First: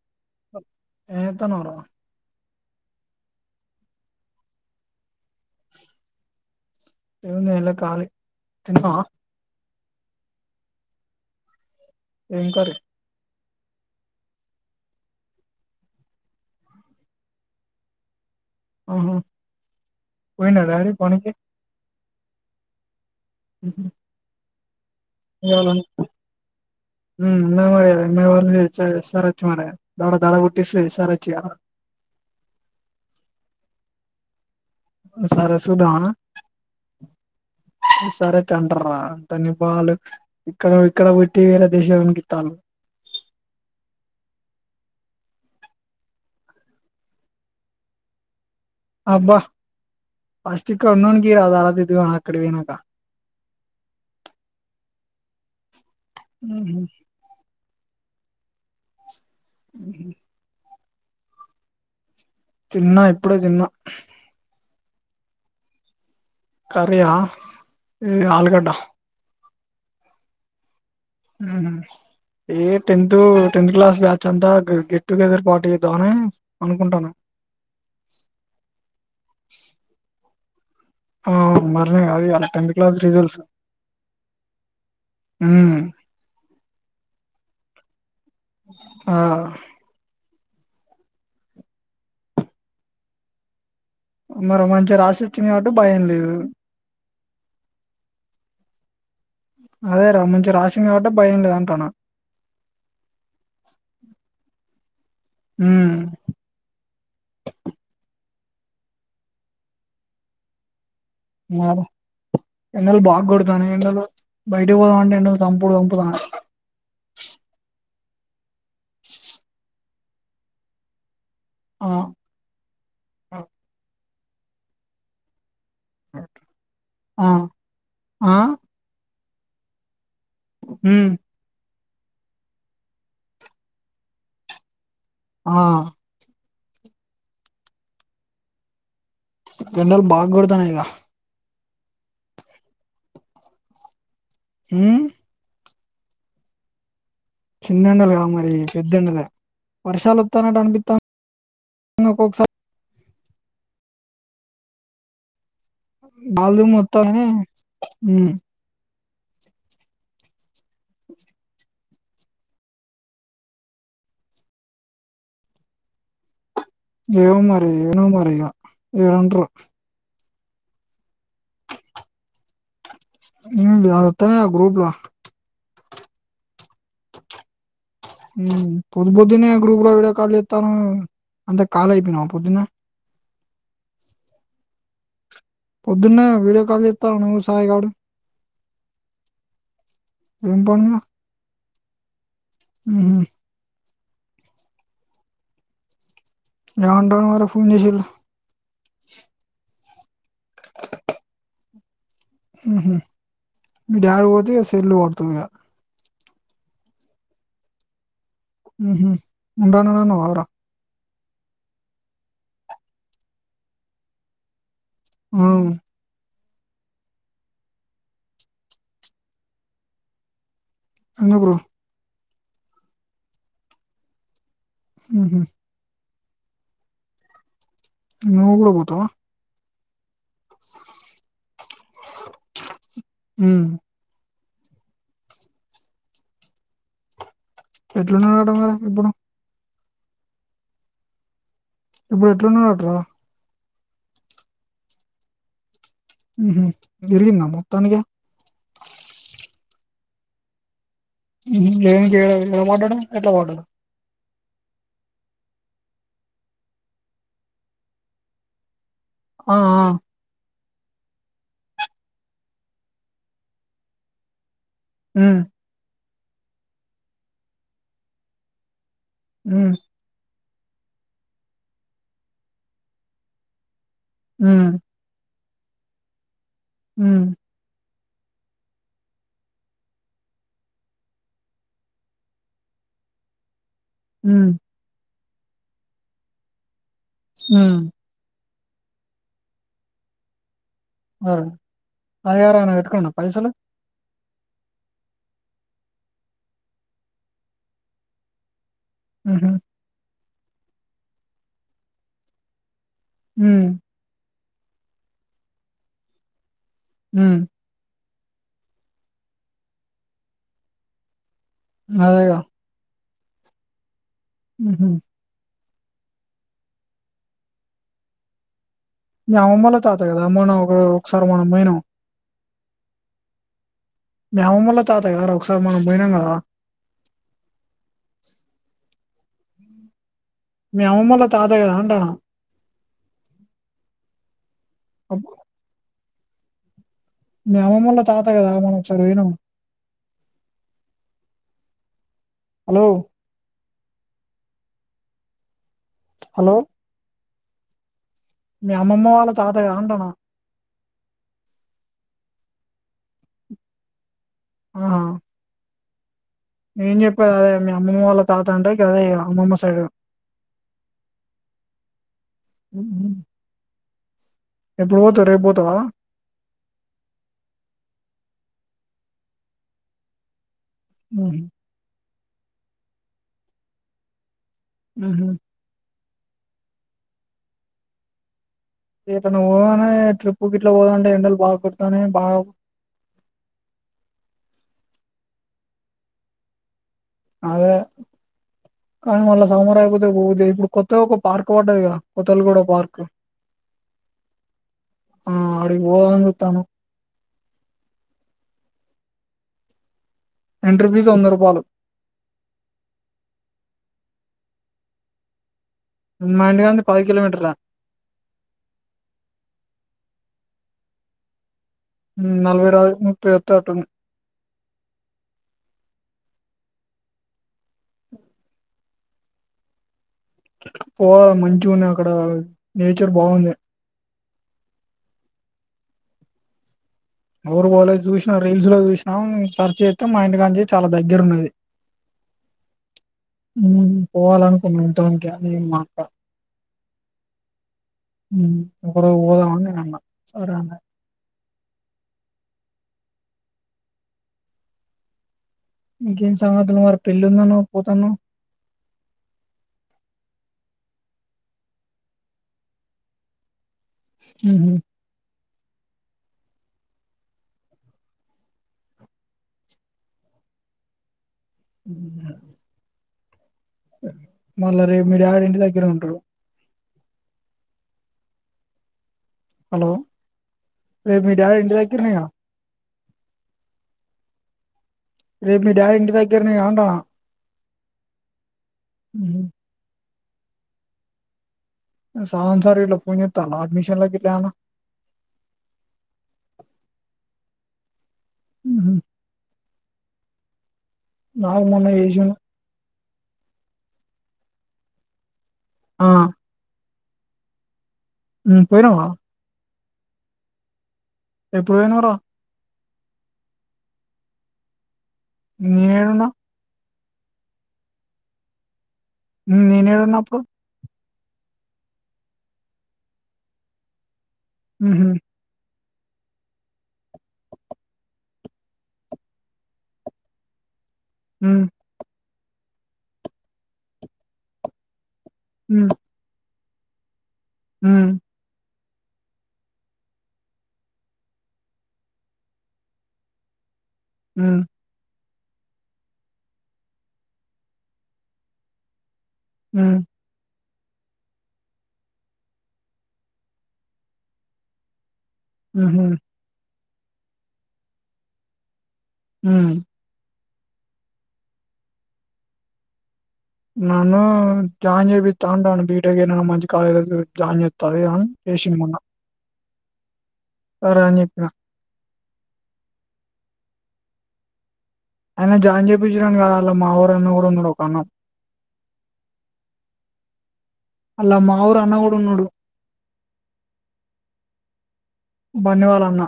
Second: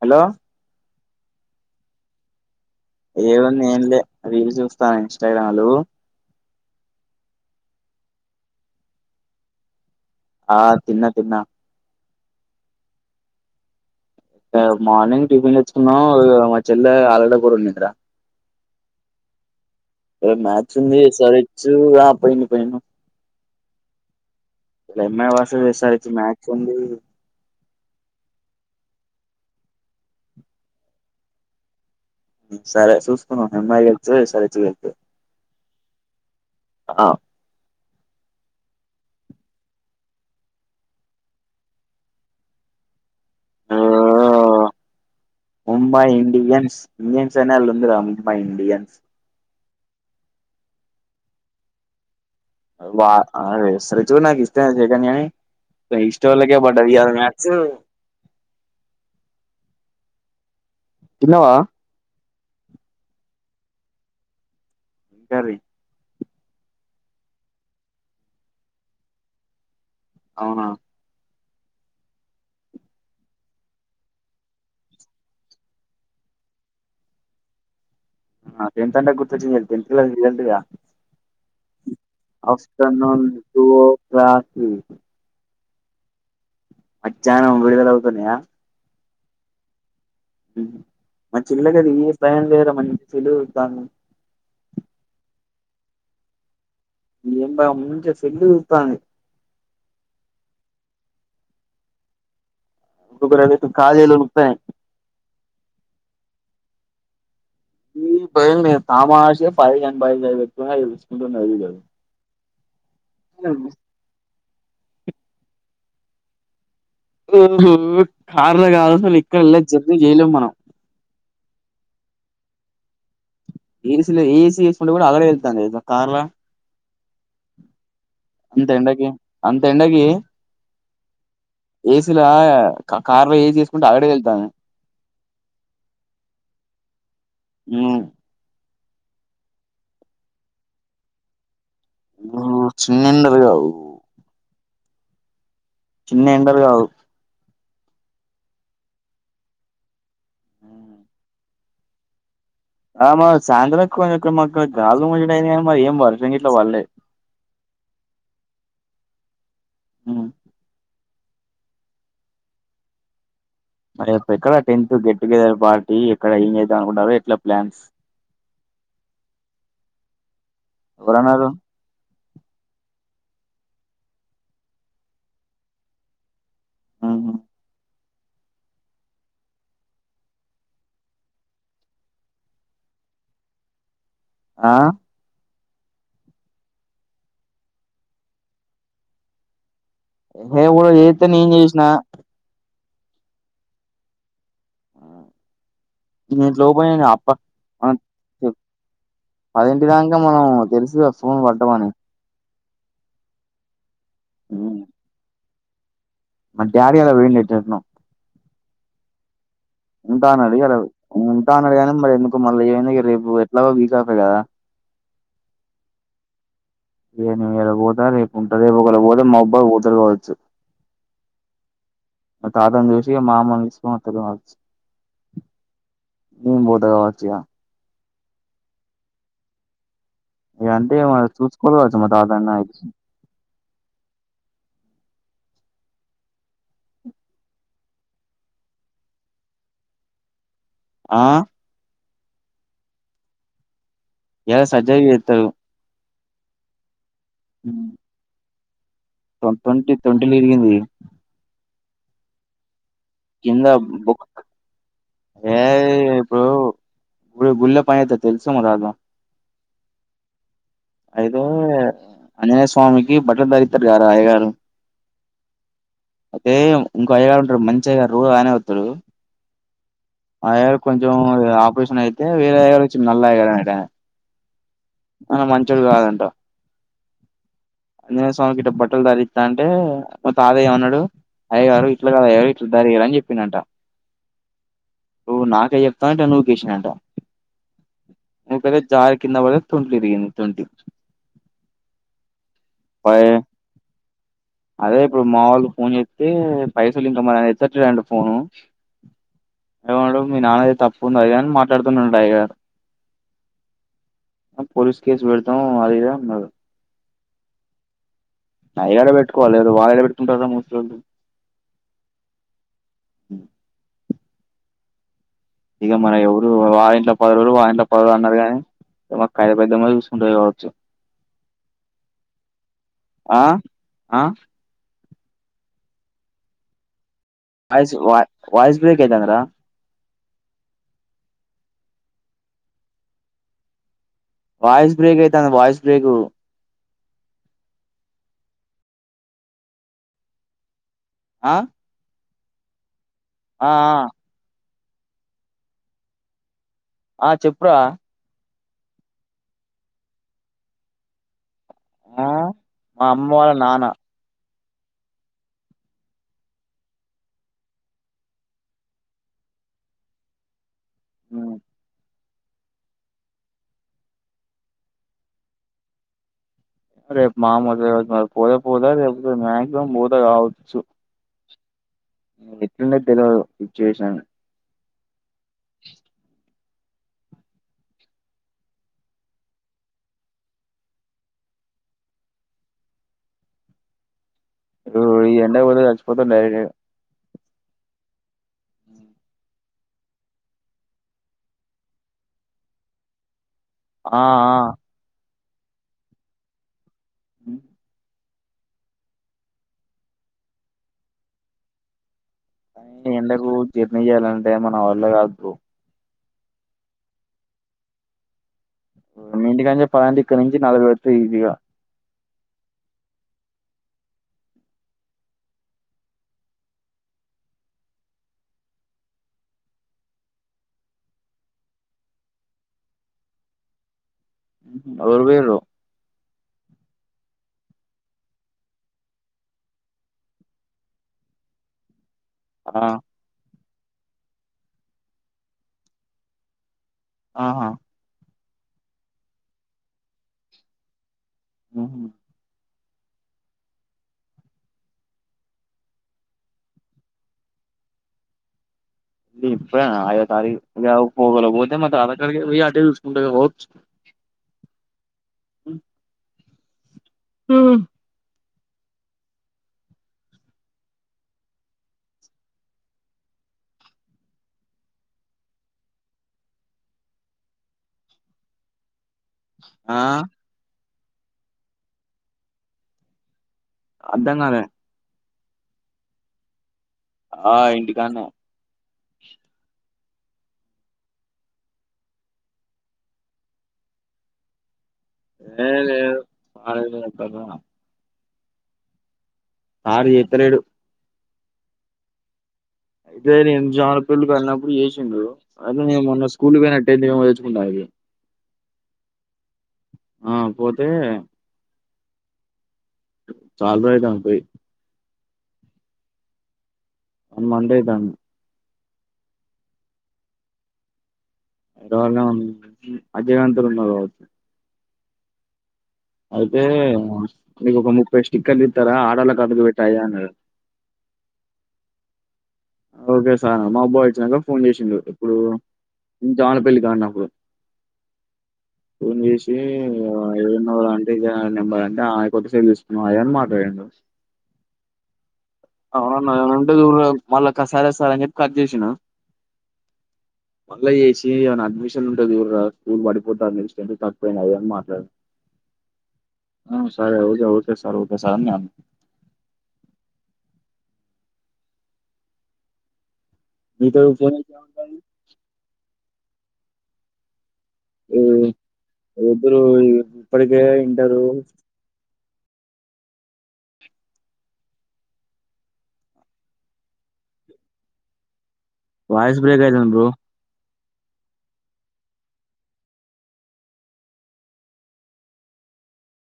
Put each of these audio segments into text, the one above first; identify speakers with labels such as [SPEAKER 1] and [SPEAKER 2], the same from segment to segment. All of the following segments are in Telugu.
[SPEAKER 1] హలో
[SPEAKER 2] ఏ చేత్తన్నావు రా
[SPEAKER 1] ఏం ఉంది ఏం లే రీల్స్ చూస్తానా ఇంస్టాగ్రామ్లా నువ్వు
[SPEAKER 2] ఏముంది ఏంలే ఖాళీ తిన్నావా
[SPEAKER 1] ఆ తిన్న తిన్న
[SPEAKER 2] ఏం కర్రీ
[SPEAKER 1] ఏ మార్నింగ్ టిఫిన్ తెచ్చుకున్నాం ఇగ మా చెల్లె ఆలుగడ్డ కూర వడింది రా
[SPEAKER 2] అవునా
[SPEAKER 1] రేపు మ్యాచ్ ఉంది ఎస్ ఆర్ హెచ్ ఆ పోయిన పోయిన
[SPEAKER 2] ఉహు
[SPEAKER 1] ఇయాల MI versus S R H match ఉంది
[SPEAKER 2] ఎన్న మయా ఎన్న వా ఇటు సైడు ఎస్ ఆర్ హెచ్ మనదే ఈయాల దడ పుట్టిస్తది ఎస్ఆర్ హెచ్ ఈయాల
[SPEAKER 1] సరే చూసుకుందాం ఎమ్ఐ గెలుస్తదో ఎస్ ఆర్ హెచ్ గెలు
[SPEAKER 2] ఆ సరే సుద్దామా
[SPEAKER 1] ఆ
[SPEAKER 2] సరే ఏంట అంటారు రా దాని బాలు ఇక్కడ ఇక్కడ కోట్టి వేరే దేశానికి ఈత్తాలు
[SPEAKER 1] ఆ, ముంబై ఇండియన్స్ ఇండియన్స్ అని అలా ఉంది రా ఎమ్ఐ
[SPEAKER 2] అబ్బా ఫస్ట్ ఇక్కడ ఉన్నానోనికి ఈయరాదు అది ఇది గా
[SPEAKER 1] వా అరే శ్రీ చూ నాకి ఇస్తే శ్రీ కన్య నీ దా ఇస్ట్ వెల్కే
[SPEAKER 2] ఉహు
[SPEAKER 1] బడ్డది గా మ్యాచ్
[SPEAKER 2] యంగ్ యంగ్ గే
[SPEAKER 1] తిన్నవా
[SPEAKER 2] తిన్నా ఇప్పుడే తిన్నా
[SPEAKER 1] కర్రీ
[SPEAKER 2] కర్రీ హ ఏ ఆలుగడ్డ
[SPEAKER 1] అవునా
[SPEAKER 2] ఉహు ఏ టెన్త్ టెన్త్ క్లాస్ బ్యాచ్ అంతా గెట్ టుగెదర్ పార్టీ చేద్దామని అనుకుంటానా
[SPEAKER 1] ఆ టెన్త్ అంటే గుర్తువచ్చింది ఇయాల టెన్త్ క్లాస్ రిజల్ట్ గా
[SPEAKER 2] ఆ మనయ్ కాదు గదా అలా tenth class
[SPEAKER 1] afternoon
[SPEAKER 2] results
[SPEAKER 1] two o'clock కి
[SPEAKER 2] ఉ
[SPEAKER 1] మధ్యాహ్నం విడుదల అవుతున్నాయా
[SPEAKER 2] ఆ
[SPEAKER 1] ఉహు మా చెల్లె గానీ స్టాండెడ్ మంచి గా ఉంటంది
[SPEAKER 2] మరో మంచిగా రాసి వచ్చింది కాబట్టి భయం లేదు
[SPEAKER 1] ఎం భయం మంచిగా సెల్ చూతంది
[SPEAKER 2] అదేరా మంచిగా రాసింది కాబట్టి భయం లేదు అంటనా
[SPEAKER 1] ఒకఒకరు అయితే కాళ్ళు చేతులు వణుకుతాయి
[SPEAKER 2] హ్మ్
[SPEAKER 1] ఈ భయ తామాష [unintelligible]
[SPEAKER 2] అ ఎండలు బాగా కొడతన్నాయి ఎండలు బయటీకి పోదాం అంటే ఎండలు సంపుడూ సంపుతునాయి
[SPEAKER 1] కార్లో కాదు అసలు ఇక్కడలా జర్నీ చేయలేం మనం
[SPEAKER 2] ఆ
[SPEAKER 1] ఏసీలో ఏసీ ఎసుకుంటే కూడా అలాడు వెళ్తున్నాయి కార్లా
[SPEAKER 2] ఆ ఆ
[SPEAKER 1] అంత ఎండకి అంత ఎండకి
[SPEAKER 2] ఉమ్
[SPEAKER 1] ఏసీల క కార్లో ఏసీ చేసుకుంటూ ఆగడు వెళ్తుంది
[SPEAKER 2] ఆ
[SPEAKER 1] ఆ
[SPEAKER 2] ఎండలు బాగా కొడతన్నాయిగా
[SPEAKER 1] ఆ చిన్న ఎండలు కావు
[SPEAKER 2] ఉ
[SPEAKER 1] చిన్న ఎండలు కావు
[SPEAKER 2] చిన్నెండలుగా మరి ఈ ఈ పెద్దెండలే వర్షాలు వస్తానట్టు అనిపితా నోక్కోసారి
[SPEAKER 1] ఆ మా సాంద్రం కొ ఒకక్కడ మాకు గాలి దుమ్ము గింట అయింది గాని
[SPEAKER 2] గారి దుమ్ము అత్తంది ఉమ్
[SPEAKER 1] ఉమ్ మే పే ఎక్కడ టెన్త్ గెట్ టుగెదర్ పార్టీ ఎక్కడ ఏ
[SPEAKER 2] ఏమో మరి ఏమో మరి ఇగ ఏమంటారో
[SPEAKER 1] ఎవరన్నారు
[SPEAKER 2] ఉమ్ వాడొత్తాడు కదా గ్రూప్లో
[SPEAKER 1] ఉహూ
[SPEAKER 2] ఉమ్ పొద్దు పొద్దున్నే గ్రూపులో వీడియో కాల్ చేతన్నావ్ నువ్వు అంత కాలే అక్కినవా పొద్దున్న
[SPEAKER 1] ఆ
[SPEAKER 2] పొద్దున్నే వీడియో కాల్ చేతల్లు నువ్వు సాయి గాడు ఏం
[SPEAKER 1] ఎవరో చెత్తే నేను చేసిన
[SPEAKER 2] ఉహూ
[SPEAKER 1] నేను ఇట్లా ఓపెన్
[SPEAKER 2] ఏమంటాండు మరి ఫోన్ చేసిళ్ళు
[SPEAKER 1] చేసిన [inaudible] పది [unintelligible] మనం తెలుసుగా ఫోన్ పడ్డమని
[SPEAKER 2] ఉహూ మీ డాడీ పోతే ఇక సెల్లు కొడతారు ఇగ
[SPEAKER 1] మా డాడీ ఇయాల పోయిండు అటేటునో.
[SPEAKER 2] ఉహూ ఉండా అన్నాడు అన్నావు కదారా
[SPEAKER 1] అన్నాడు ఇయాల ఉంటా అన్నాడు కాగానీ మరి ఎందుకు మళ్ళీ ఏమైంది రేపు ఎట్లాగో వీక్ అవుపోయి కదా
[SPEAKER 2] అవును
[SPEAKER 1] ఇగ నేను పోతా రేపు ఉంటా రేపు ఒకళ్ళ పోతా మోబాద్ పోతరు కావచ్చు
[SPEAKER 2] ఎందుకురో
[SPEAKER 1] మా తాతని చూసి మా అమ్మని తీసుకొని అస్తారు కావచ్చు
[SPEAKER 2] ఉహూ
[SPEAKER 1] నేను పోతగావచ్చుఇగ
[SPEAKER 2] నువ్వు కూడా పోతావా
[SPEAKER 1] ఇగ అంతే ఏమో చూసుకోవచ్చు మా తాత నైచ్
[SPEAKER 2] ఉమ్ ఎట్లున్నడట మరి ఇప్పుడు
[SPEAKER 1] ఆ
[SPEAKER 2] ఇప్పుడు ఎట్లున్నాడటరా
[SPEAKER 1] ఇక సర్జరీ చెత్తారు
[SPEAKER 2] తిరిగిందా మొత్తానికి.
[SPEAKER 1] ఓ ట్వంటీ ట్వంటీలా ఇరిగింది.
[SPEAKER 2] ఏం చేయాలి ఏమంటాడు.
[SPEAKER 1] కింద బుక్. ఏ ఇప్పుడు ఇప్పుడు గుళ్ళ పని చేస్తాడు తెలుసు మా తాత.
[SPEAKER 2] ఆ ఆ.
[SPEAKER 1] అయితే ఆంజనేయ స్వామికి బట్టలు దరిత్తారు కదరా అయ్యగారు.
[SPEAKER 2] ఆ.
[SPEAKER 1] అంటే ఇంకో అయ్యగారు ఉంటాడు మంచిగా అయ్యగారు రోజు ఆయనే వత్తడు.
[SPEAKER 2] ఆ.
[SPEAKER 1] ఆ అయ్యగారు కొంచెం ఇగ ఆపరేషన్ అయతే వేరే అయ్యగారు వచ్చిండు నల్లయ్య గారు అనే టైనే.
[SPEAKER 2] ఆ.
[SPEAKER 1] అయినా మంచోడు కాదంట.
[SPEAKER 2] ఆ.
[SPEAKER 1] ఆంజనేయ స్వామికి గిట్ట బట్టలు ధారిస్తాంటే మా తాతయ్యమన్నాడు. అయ్యగారు ఇట్లా కదా అయ్యగారు ఇట్లా ధరియండి అని చెప్పిందంట.
[SPEAKER 2] ఆ.
[SPEAKER 1] నువ్వు నాకే చెప్తావ్ అని ఇట్లా నూకేషిండంట.
[SPEAKER 2] ఆ.
[SPEAKER 1] నుకేతే చారి కింద పడితే తొంటి ఇరిగిందంట తొంటి.
[SPEAKER 2] ఆ అయ్యగారు ఏమన్నా పెట్టుకున్నాడా పైసలు.
[SPEAKER 1] అదే ఇప్పుడు మా వాళ్ళక్ ఫోన్ చేస్తే పైసలు ఇంక మయ్ ఎత్తట్లేదంట ఫోను.
[SPEAKER 2] ఆహ.
[SPEAKER 1] ఏమన్నాడు మీ నాన్నది తప్పు ఉన్నది గా అని మాట్లాడుతున్నాడంట అయ్యగారు.
[SPEAKER 2] హుమ్.
[SPEAKER 1] పోలీస్ కేసు పెడతాం అది ఇది అని అంటున్నారు.
[SPEAKER 2] అ.
[SPEAKER 1] అయ్యగారే పెట్టుకోవాలె లేకుంటే వాడేడ పెట్టుకుంటాడు ముసలోడు.
[SPEAKER 2] అదేగా.
[SPEAKER 1] అ
[SPEAKER 2] ఉహు.
[SPEAKER 1] ఇంక మన ఎవరు వాని ఇంట్లో పది రోజులు వాళ్ళ ఇంట్లో పది రోజులు అన్నారు గాని. మా
[SPEAKER 2] మీ
[SPEAKER 1] కైద
[SPEAKER 2] అమ్మమ్మ
[SPEAKER 1] పెద్దమ్మ
[SPEAKER 2] తాత కదా
[SPEAKER 1] చూసుకుంటది
[SPEAKER 2] మనం
[SPEAKER 1] కావచ్చు
[SPEAKER 2] ఒక్క ఒకసారి పోయినం.
[SPEAKER 1] ఆ.
[SPEAKER 2] తాతగాదర ఒకసారి మనం పోయినాం కదా.
[SPEAKER 1] వాయిస్ వా వాయిస్ బ్రేక్ అయితందిరా
[SPEAKER 2] మీ అమ్మమ్మ వాళ్ళ తాత కదా అంటాన.
[SPEAKER 1] వాయిస్ బేక్ అయితాంది వాయిస్ బ్రేక్.
[SPEAKER 2] మీ అమ్మమ్మళ తాత కదా మనం ఒకసారి పోయినాము.
[SPEAKER 1] ఆ.
[SPEAKER 2] హలో.
[SPEAKER 1] ఆ ఆ.
[SPEAKER 2] హలో.
[SPEAKER 1] ఆ చెప్పురా.
[SPEAKER 2] మీ అమ్మమ్మ వాళ్ళ తాతగా అంటనా.
[SPEAKER 1] ఆ మా అమ్మ వాళ్ళ నాన్న.
[SPEAKER 2] ఆ. నేను చెప్పేది అదే మీ అమ్మమ్మ వాళ్ళ తాత అంటే గదే ఇగ అమ్మమ్మ సైడ్.
[SPEAKER 1] ఆ.
[SPEAKER 2] హూమ్. ఎప్పుడు పోతావ్ రేపుపోతావా
[SPEAKER 1] ేపు మామలు పోదా పోదాే మక్సిమం పోదాక
[SPEAKER 2] ఉ
[SPEAKER 1] ఎటేండే తెల్వదు సిచ్యువేషన్
[SPEAKER 2] ఉహ ఇలా ను్వు పోదనే ట్రిప్పు ఇట్లా పోదాంటే ఎండలు బాగా కుడతాని బాగా
[SPEAKER 1] ఈ ఎండ పో కలిచ్చిపోతేండ
[SPEAKER 2] అదే అ సౌము పోతే పోతే ఇప్పుడు కొత్తగా ఒక పార్క్ పడ్డది కొత్తలు కూడా పార్క్
[SPEAKER 1] ఆ ఆ
[SPEAKER 2] ఆ ఆడికి పోవాలని చూత్తన్నాం
[SPEAKER 1] ఉ
[SPEAKER 2] ఎంట్రీ ఫీజు వంద రూపాయలు
[SPEAKER 1] ఎండకు జర్నీ చేయ్యాలంటే మన వాళ్ళ కాదు బ్రో
[SPEAKER 2] మా ఇంటి కానుంది పది కిలోమీటర్ లా
[SPEAKER 1] మీ ఇంటి కాంచి పదంటే ఇక్కడి నుంచి నలభై పడతాది ఇదిగా
[SPEAKER 2] నలభై రాదు ముప్పై వత్తది అటున్న పోవాల మంచిగా ఉంది అక్కడ నేచర్ బాగుంది
[SPEAKER 1] అవి వేరు
[SPEAKER 2] ఎవరు పోలే చూసినా రీల్స్ లో చూసినా సర్చ్ చెత్తే మా ఇంటి కాంచి చాలా దగ్గర ఉన్నది
[SPEAKER 1] ఆ
[SPEAKER 2] ఉమ్ పోవాలనుకున్న టౌన్ కి నీ మాట
[SPEAKER 1] ఆహా
[SPEAKER 2] ఉ నువ్వు కూడా పోదాం అని నేను అన్నా సరే అన్నది
[SPEAKER 1] ఉహు
[SPEAKER 2] ఇంకేం సంగతులు మరి పెళ్ళి ఉందాన్నావు పోతాన్నావు
[SPEAKER 1] ఇ ఇప్పుడే కాదు ఐదో తారీకు పోల పోతే మా తాత కాడికి పోయి అటే చూసుకుంటూ పోవచ్చు
[SPEAKER 2] ఉహు
[SPEAKER 1] ఉ ఉ
[SPEAKER 2] ఉ మళ్ళా రేపు మీ డాడీ ఏంటి దగ్గర ఉంటాడు హలో
[SPEAKER 1] ఆ
[SPEAKER 2] రేపు మీ డాడీ ఇంటి దగ్గరనే కదా
[SPEAKER 1] అద్దంకాలే
[SPEAKER 2] రేపు మీ డాడి ఇంటి దగ్గరనే కదా అంటున్న
[SPEAKER 1] ఆ ఇంటికాన్నే
[SPEAKER 2] ఉహు సాన్సారిలో ఫోన్ చెత్తన్నా అడ్మిషన్లకి ఇట్లానా
[SPEAKER 1] ఏ లేదు కాలేజ్ లో రేపు పొద్దున
[SPEAKER 2] ఉహు
[SPEAKER 1] ఆరు ఎత్తలేడు
[SPEAKER 2] నాకు మోన్న చేసిండు
[SPEAKER 1] అయితే నేను జాంపెళ్లికి వెళ్ళినప్పుడు చేసిండు అయితే నేను
[SPEAKER 2] ఆ
[SPEAKER 1] మొన్న స్కూల్ పోయినట్ పెళ్లి ఏమో తెచ్చుకుంటాది
[SPEAKER 2] ఉ పోయినావా
[SPEAKER 1] ఆ పోతే
[SPEAKER 2] పోయినారా
[SPEAKER 1] చాలా రోజులయితాంది పోయి
[SPEAKER 2] నేవేడున్నావ్
[SPEAKER 1] వన్ మంత్ అయితాంది.
[SPEAKER 2] ఉమ్ నేనేడున్న అప్పుడు
[SPEAKER 1] ఐ డోంట్ నో అజయ్ కాంతోని ఉన్నవు కావచ్చు
[SPEAKER 2] ఉహు
[SPEAKER 1] అయితే నీకు ఒక ముప్పై స్టిక్కర్లు ఇత్తార ఆడళ్ళకు అతకు పెట్టయా అయి అన్నడు.
[SPEAKER 2] ఉమ్
[SPEAKER 1] ఓకే సార్ మా అబ్బాయి వచ్చినంక ఫోన్ చేసిండు, ఇప్పుడు జాను పెళ్లి కాడిన్నప్పుడు
[SPEAKER 2] ఉమ్
[SPEAKER 1] ఫోన్ చేసి ఏడున్నవ్ అంటే, ఇదే నా నెంబర్ అంటే, ఆ కొత్త సెల్లు తీసుకున్నవు అది అని అట్లాడిండు.
[SPEAKER 2] ఉమ్
[SPEAKER 1] అవునన్నా ఉంటే జూడరాదు మళ్ళా సరే సార్ అని చెప్పి కట్ చేసిన
[SPEAKER 2] ఉమ్
[SPEAKER 1] మళ్ళా చేసి ఏనా అడ్మిషన్ ఉంటే జూడురా స్కూల్ పడిపోతాంది, స్ట్రెంత్ తక్కుపోయినా అని మాట్లాడిండు.
[SPEAKER 2] ఆహా
[SPEAKER 1] ఆ సరే okay okay sir okay sir అని అన్న
[SPEAKER 2] ఉమ్
[SPEAKER 1] నీతో
[SPEAKER 2] నను
[SPEAKER 1] ఫోన్ చేసి ఏమంటాండు
[SPEAKER 2] జాన జెబితా అంటాండు బీటెక్ ఏదైనా మంచి కాలేజీలో జాన్
[SPEAKER 1] ఈ
[SPEAKER 2] తవయన్ ఏశిన్ మొన్న
[SPEAKER 1] ఇద్దరు ఇప్పటికే
[SPEAKER 2] సరే అని
[SPEAKER 1] ఇంటరు
[SPEAKER 2] చెప్పిన ఆయన జాయిన్ చేపించి నాను కాదాల మా ఊరు అన్నా కూడా ఉన్నాడు ఒక అన్నా.
[SPEAKER 1] వయిస్ బ్రేక్ అయితాంది బ్రో
[SPEAKER 2] అల్ల మాఊరు అన్న గుడ ఉన్నడు. బన్నీ వాళ్ళ అన్న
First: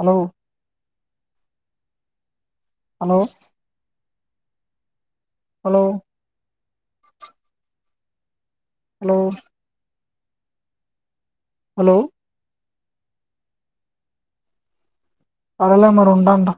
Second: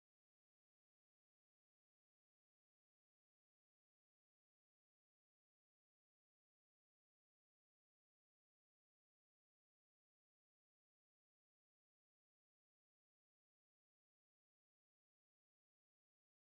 [SPEAKER 2] hello hello hello hello hello సరేలే మరి ఉంటాన్న